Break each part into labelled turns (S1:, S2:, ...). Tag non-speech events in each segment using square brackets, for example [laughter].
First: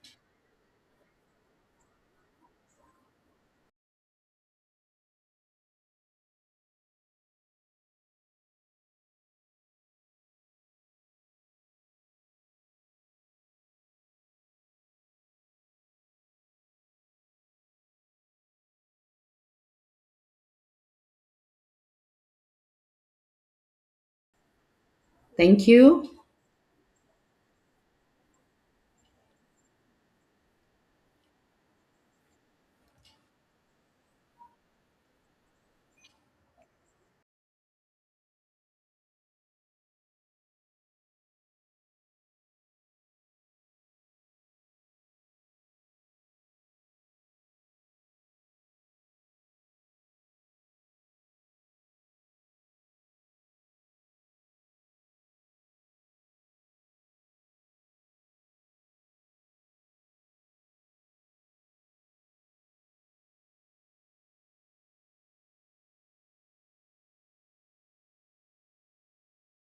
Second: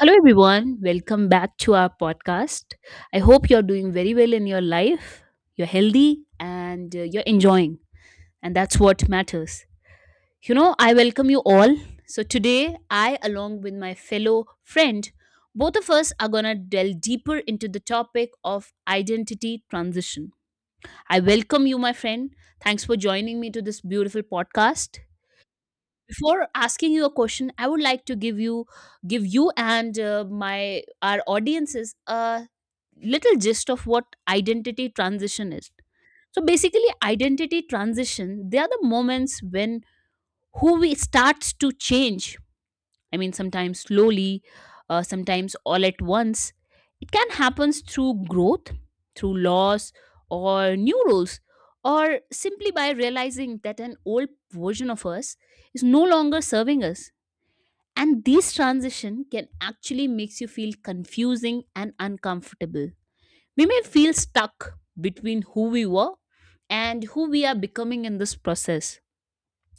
S1: Hello, everyone. Welcome back to our podcast. I hope you're doing very well in your life. You're healthy and you're enjoying, and that's what matters. You know, I welcome you all. So today, I, along with my fellow friend, both of us are gonna delve deeper into the topic of identity transition. I welcome you, my friend. Thanks for joining me to this beautiful podcast.
S2: Thank you.
S1: Before asking you a question, I would like to give you and my our audiences a little gist of what identity transition is. So basically, identity transition, they are the moments when who we starts to change. I mean, sometimes slowly, sometimes all at once. It can happen through growth, through loss, or new roles, or simply by realizing that an old version of us is no longer serving us. And these transition can actually makes you feel confusing and uncomfortable. We may feel stuck between who we were and who we are becoming in this process,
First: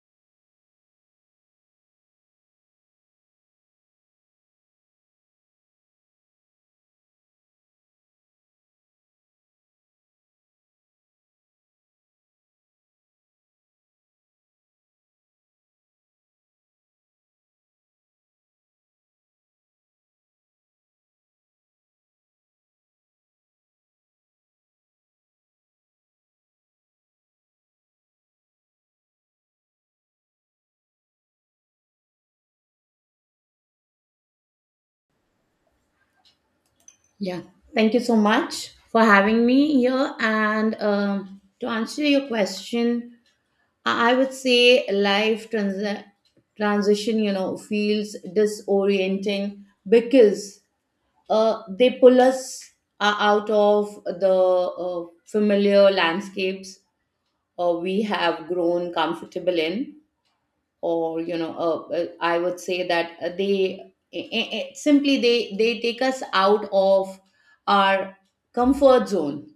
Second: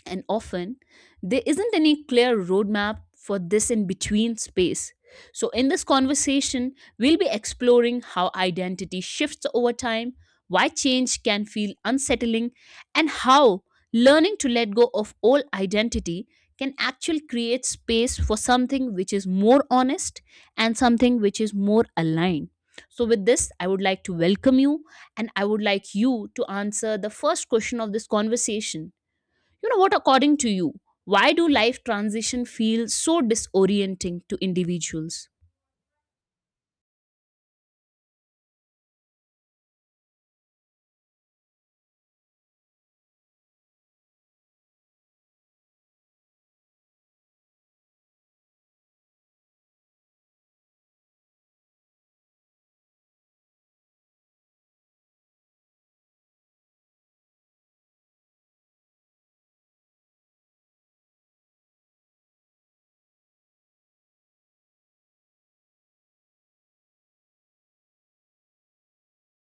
S1: and often, there isn't any clear roadmap for this in between space. So, in this conversation, we'll be exploring how identity shifts over time, why change can feel unsettling, and how learning to let go of all identity can actually create space for something which is more honest and something which is more aligned. So, with this, I would like to welcome you, and I would like you to answer the first question of this conversation. You know what, according to you, why do life transition feel so disorienting to individuals?
S2: Yeah. Thank you so much for having me here. And To answer your question, I would say transition, you know, feels disorienting because they pull us out of the familiar landscapes we have grown comfortable in. Or, I would say that they I- simply they take us out of our comfort zone.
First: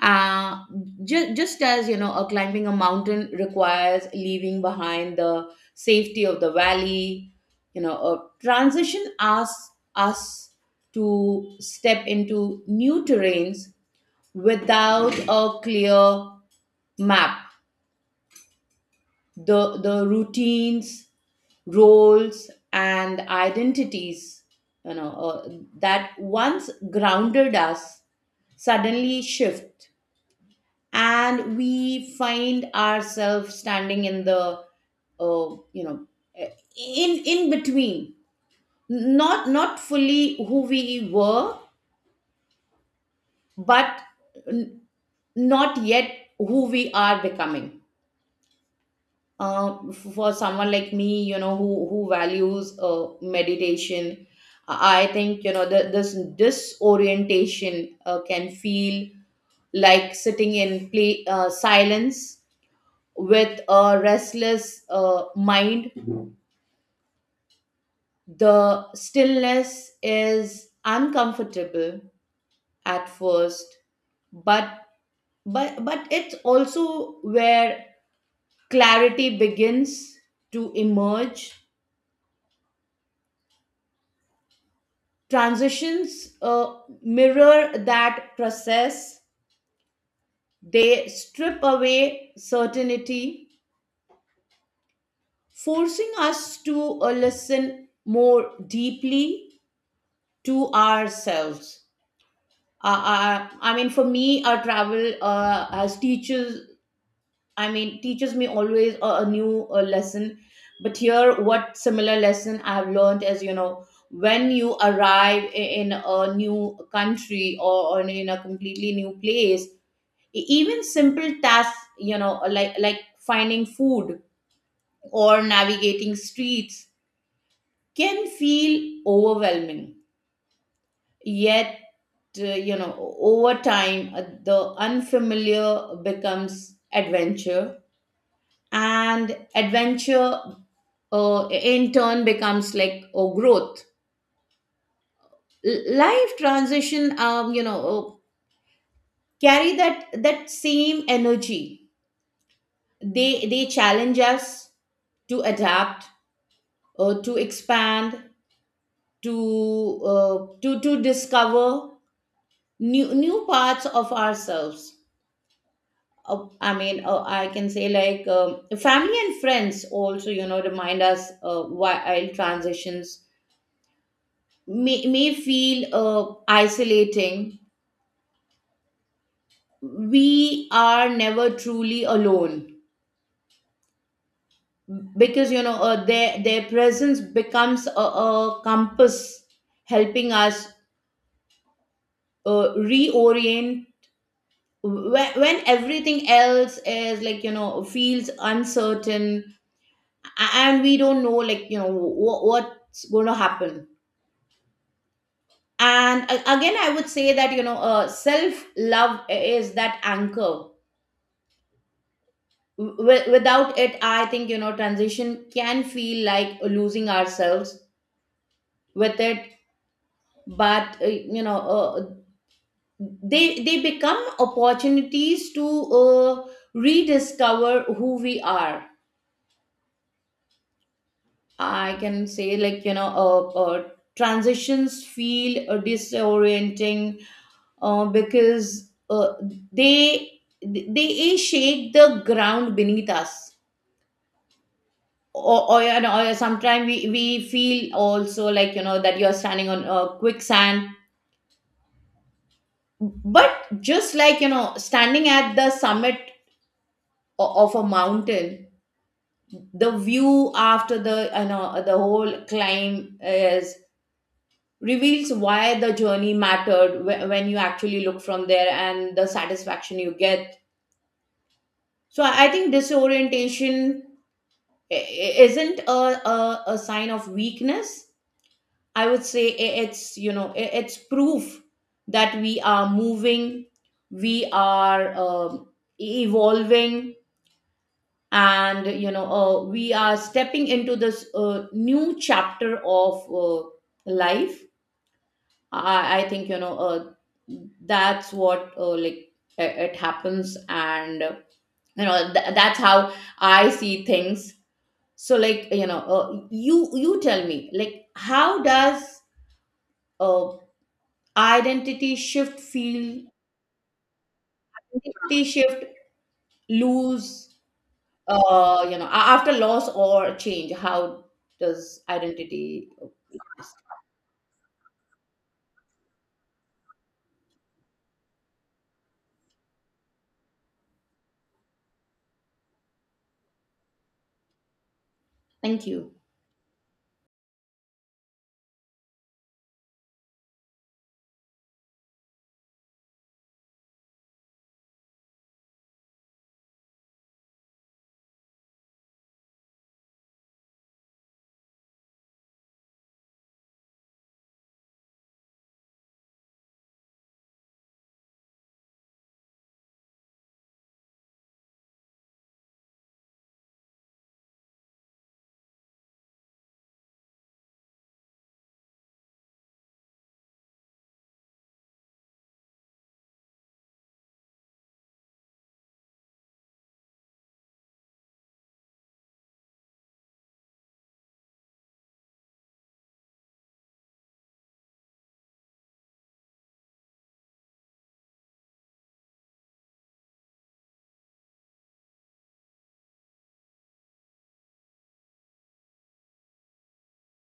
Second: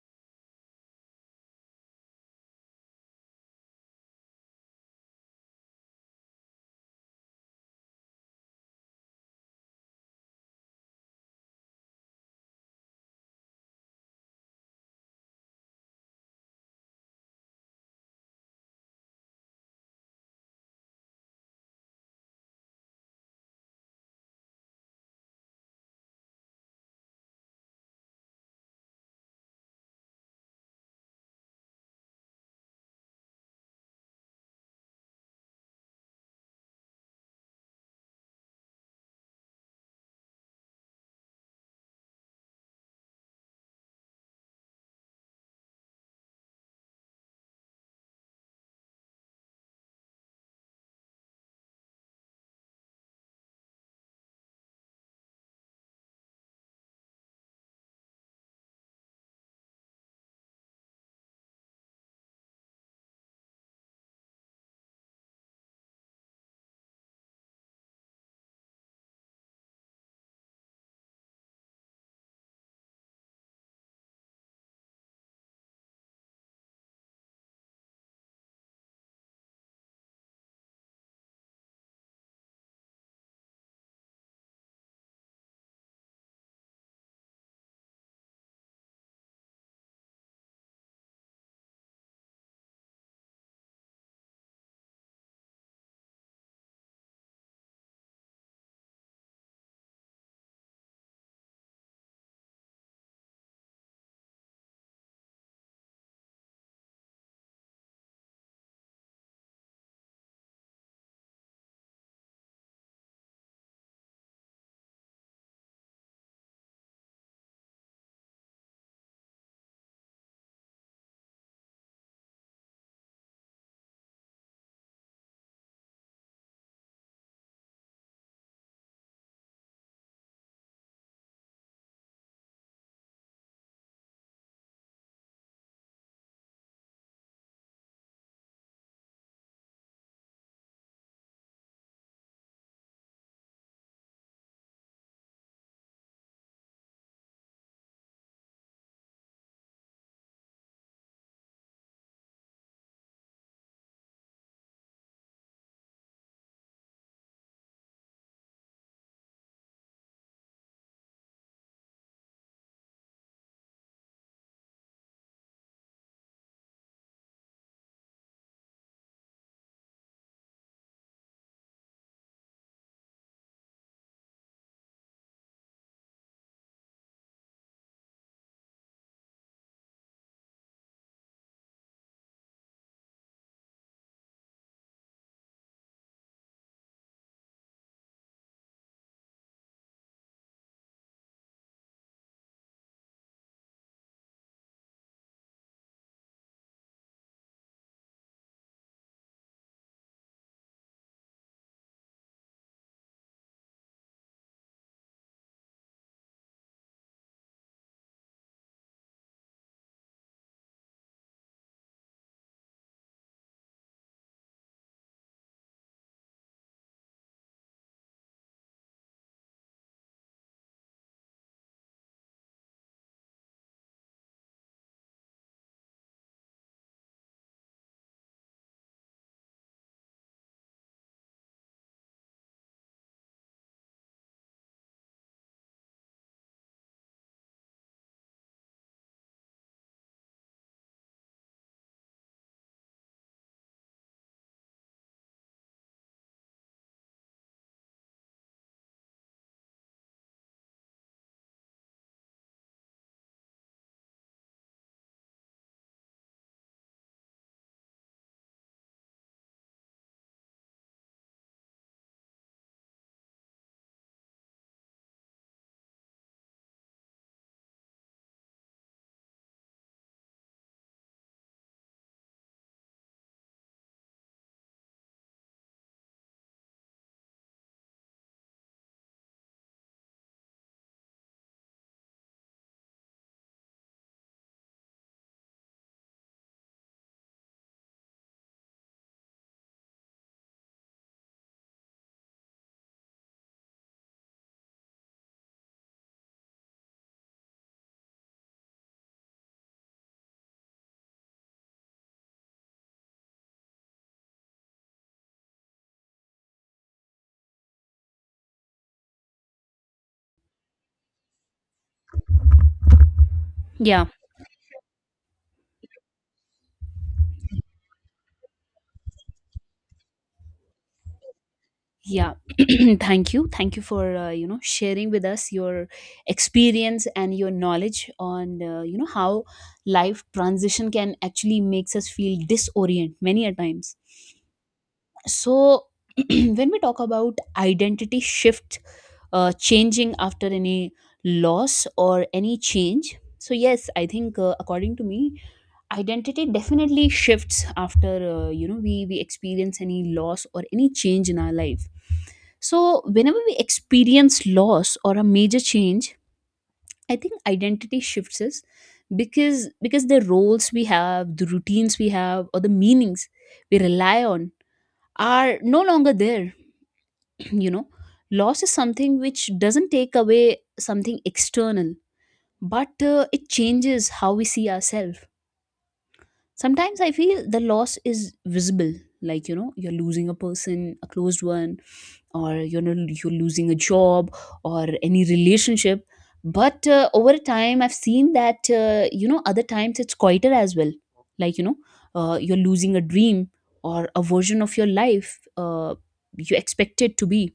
S2: uh, just as, you know, climbing a mountain requires leaving behind the safety of the valley, you know, transition asks us to step into new terrains without a clear map. The routines, roles and identities, you know uh, that once grounded us suddenly shift, and we find ourselves standing in the uh, you know in between, not fully who we were, but n- not yet who we are becoming. For someone like me, you know, who values meditation, I think, you know, this disorientation can feel like sitting in play silence with a restless mind. The stillness is uncomfortable at first, but but it's also where clarity begins to emerge. Transitions mirror that process. They strip away certainty, forcing us to listen more deeply to ourselves. I mean, for me, our travel as teachers, I mean, teaches me always a new lesson. But here, what similar lesson I've learned is, you know, when you arrive in a new country, or in a completely new place, even simple tasks, you know, like finding food or navigating streets, can feel overwhelming. Yet you know, over time the unfamiliar becomes adventure, and adventure in turn becomes like a growth. Life transition, you know, carry that same energy. They challenge us to adapt, to expand, to discover new parts of ourselves. I can say, like, family and friends also, you know, remind us while transitions may feel isolating, we are never truly alone, because, you know, their presence becomes a compass helping us reorient when everything else is, like, you know, feels uncertain, and we don't know, like, you know what's going to happen. And again, I would say that, you know, self love is that anchor. Without it, I think, you know, transition can feel like losing ourselves. With it, but they become opportunities to rediscover who we are. I can say, like, transitions feel disorienting because they they shake the ground beneath us. You know, or sometimes we feel also like, you know, that you're standing on quicksand. But just like, you know, standing at the summit of a mountain, the view after the, you know, the whole climb, is reveals why the journey mattered when you actually look from there and the satisfaction you get. I think disorientation isn't a sign of weakness. I would say it's, you know, it's proof that we are moving, we are evolving, and, you know, we are stepping into this new chapter of life. I think, you know, that's what, like, it happens, and you know, that's how I see things. So, like, you know, you tell me, like, how does uh, identity shift feel?
S1: Yeah.
S2: Identity shift, lose, you know, after loss or change? How does
S1: Yeah. [clears throat]
S2: identity?
S1: Thank you, thank you for you know, sharing with us your experience and your knowledge on you know, how life transition can actually makes us feel disorient many a times. So
S2: Thank you.
S1: [clears throat] when we talk about identity shift changing after any loss or any change, so yes, I think according to me, identity definitely shifts after you know, we experience any loss or any change in our life. So whenever we experience loss or a major change, I think identity shifts us, because the roles we have, the routines we have, or the meanings we rely on are no longer there. [clears throat] You know, loss is something which doesn't take away something external, but it changes how we see ourselves. Sometimes I feel the loss is visible, like you know, you're losing a person, a closed one, or you know, you're losing a job or any relationship. But over time, I've seen that you know, other times it's quieter as well, like you know, you're losing a dream or a version of your life uh, you expect it to be,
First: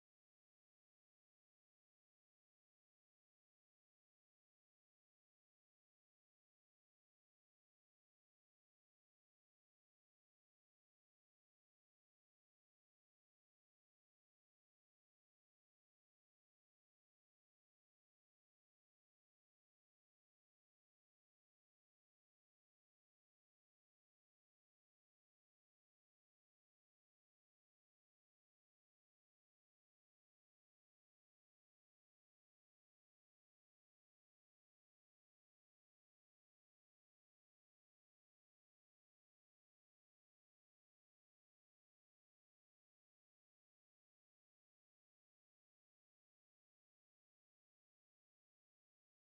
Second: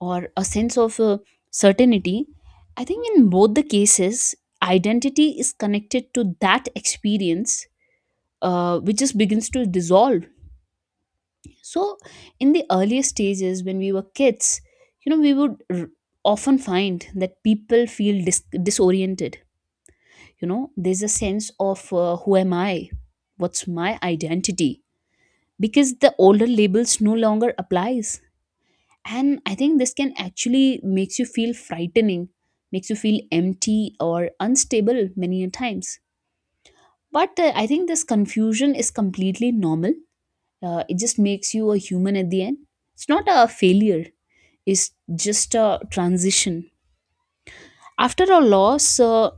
S1: or a sense of certainty. I think in both the cases, identity is connected to that experience which just begins to dissolve. So, in the earlier stages, when we were kids, you know, often find that people feel disoriented. You know, there's a sense of who am I? What's my identity? Because the older labels no longer applies. And I think this can actually makes you feel frightening, makes you feel empty or unstable many a times. But I think this confusion is completely normal. It just makes you a human at the end. It's not a failure, it's just a transition after a loss.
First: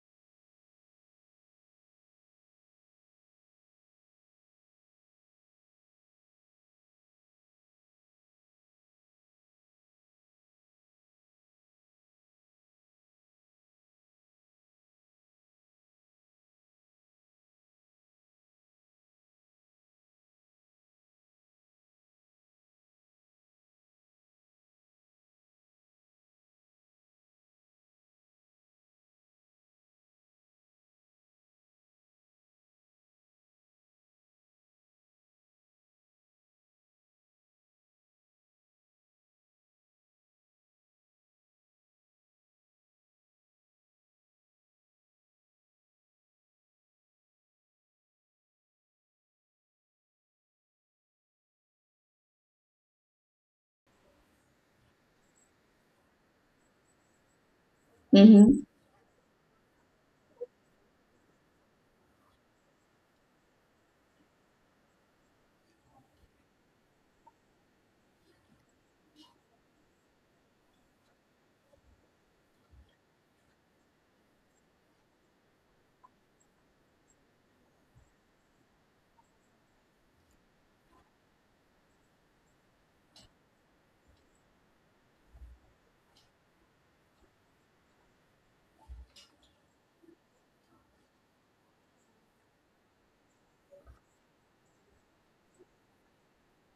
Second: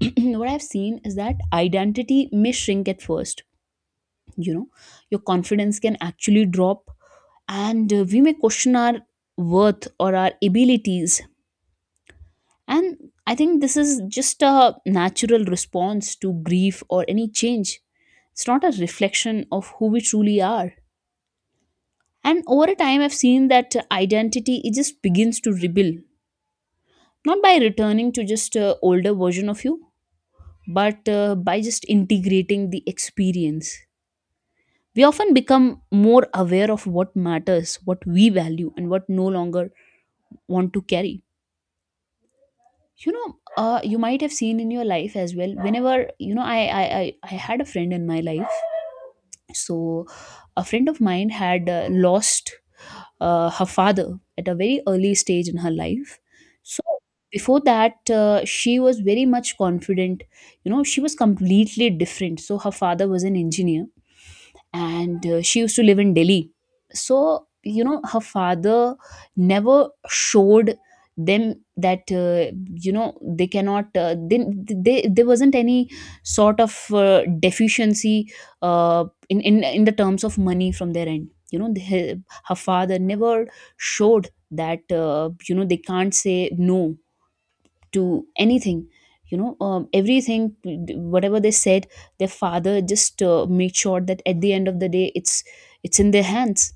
S1: [clears throat] What I've seen is that identity may shrink at first. You know, your confidence can actually drop, and we may question our worth or our abilities. And I think this is just a natural response to grief or any change. It's not a reflection of who we truly are. And over a time, I've seen that identity, it just begins to rebuild, not by returning to just older version of you, but by just integrating the experience. We often become more aware of what matters, what we value, and what no longer want to carry. You know, you might have seen in your life as well. Whenever, you know, I had a friend in my life. So a friend of mine had lost her father at a very early stage in her life. So before that,
S2: Hmm.
S1: she was very much confident. You know, she was completely different. So her father was an engineer, and she used to live in Delhi. So you know, her father never showed them that you know, they cannot they there wasn't any sort of deficiency in the terms of money from their end. You know, the, her father never showed that you know, they can't say no to anything. You know, everything whatever they said, their father just made sure that at the end of the day, it's in their hands.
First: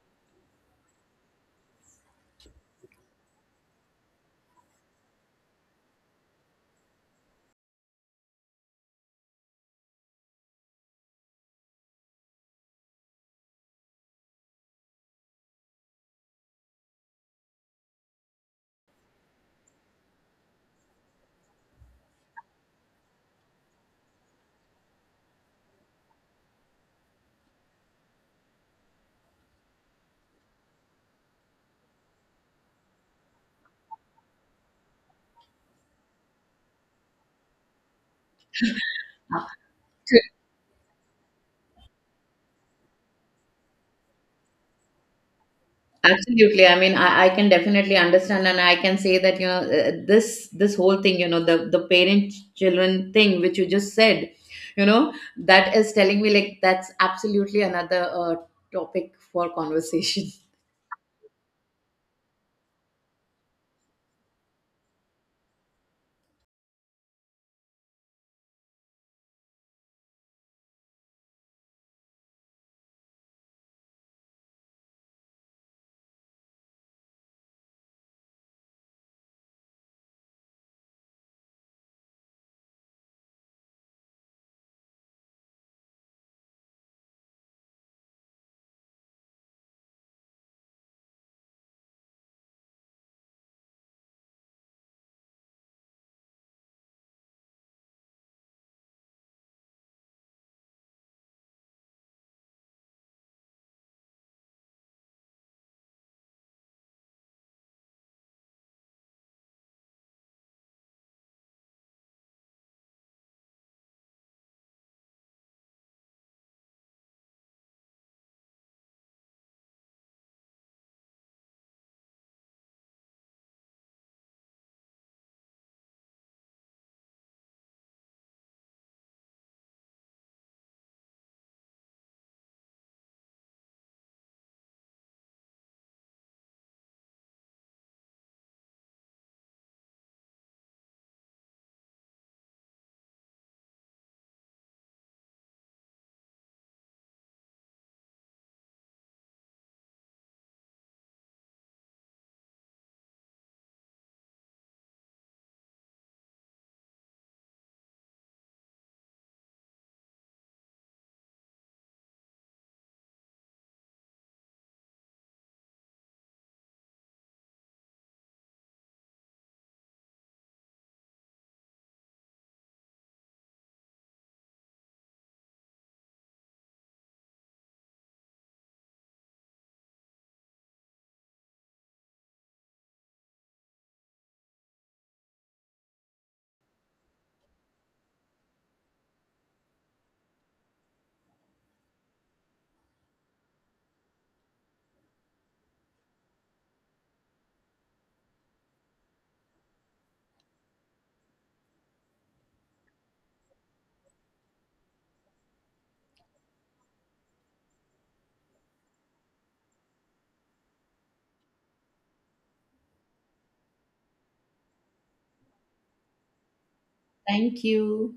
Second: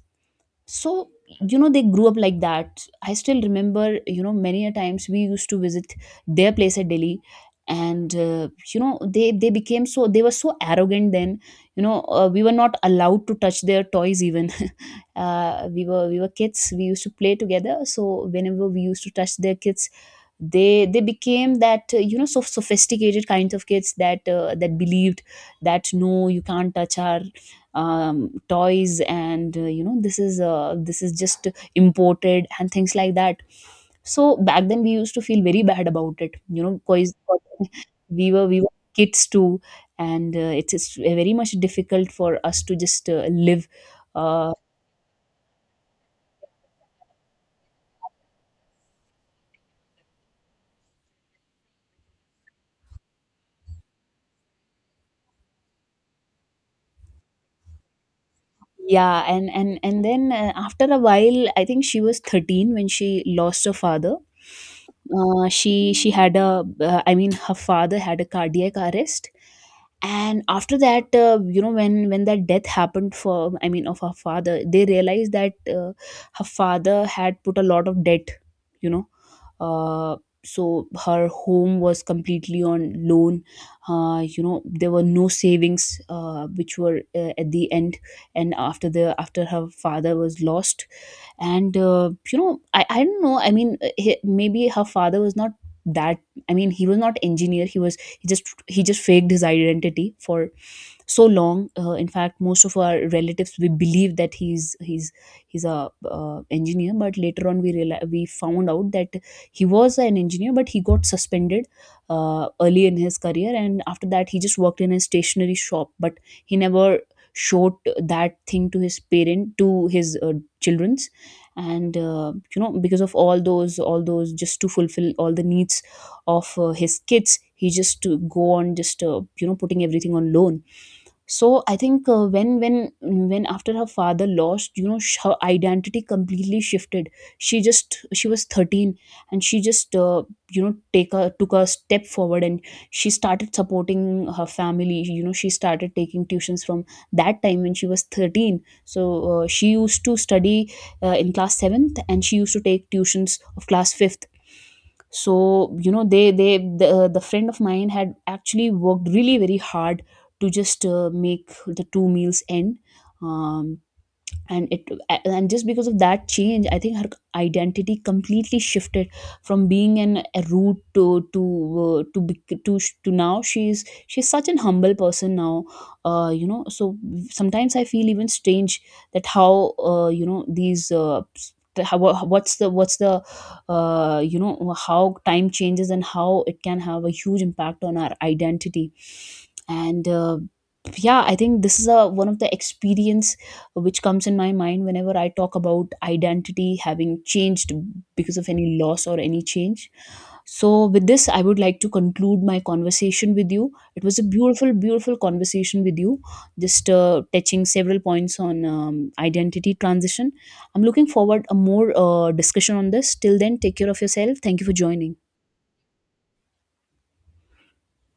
S1: So you know, they grew up like that. I still remember, you know, many a times we used to visit their place at Delhi, and you know, they were so arrogant then. You know, we were not allowed to touch their toys even. [laughs] We were, we were kids, we used to play together, so whenever we used to touch their kids, they became that, you know, so sophisticated kinds of kids that that believed that no, you can't touch our toys. And you know, this is just imported and things like that. So back then, we used to feel very bad about it, you know, because [laughs] we were kids too, and it's very much difficult for us to just live. uh,
S2: Absolutely. I mean, I can definitely understand, and I can say that, you know, this whole thing, you know, the parent children thing which you just said, you know, that is telling me, like, that's absolutely another topic
S1: yeah, and
S2: for
S1: and and
S2: conversation.
S1: then after a while, I think she was 13 when she lost her father. She had a, I mean, her father had a cardiac arrest. And after that, you know, when that death happened for, I mean, of her father, they realized that her father had put a lot of debt. You know, uh, so her home was completely on loan. You know, there were no savings which were at the end. And after her father was lost, and you know, I don't know. I mean, he, maybe her father was not that. I mean, he was not engineer, he was, he just faked his identity for so long. In fact, most of our relatives, we believe that he's a, engineer, but later on we found out that he was an engineer but he got suspended early in his career, and after that he just worked in a stationery shop. But he never showed that thing to his parent, to his children. And you know, because of all those just to fulfill all the needs of his kids, he just to go on just you know, putting everything on loan. So I think when after her father lost, you know, her identity completely shifted. She just, she was 13, and she just, you know, take a took a step forward and she started supporting her family. You know, she started taking tuitions from that time when she was 13. So she used to study in class 7th and she used to take tuitions of class 5th. So you know, the friend of mine had actually worked really very hard to just make the two meals end. um, and it, and just because of that change, I think her identity completely shifted from being an a root to now she's such an humble person now. You know, so sometimes I feel even strange that how, you know, these s- the- how, wha- what's the you know, how time changes and how it can have a huge impact on our identity. And yeah, I think this is a one of the experience which comes in my mind whenever I talk about identity having changed because of any loss or any change. So, with this, I would like to conclude my conversation with you. It was a beautiful, beautiful conversation with you, just touching several points on identity transition. I'm looking forward a more discussion on this. Till then, take care of yourself. Thank you for joining.
S2: [laughs] Thank you.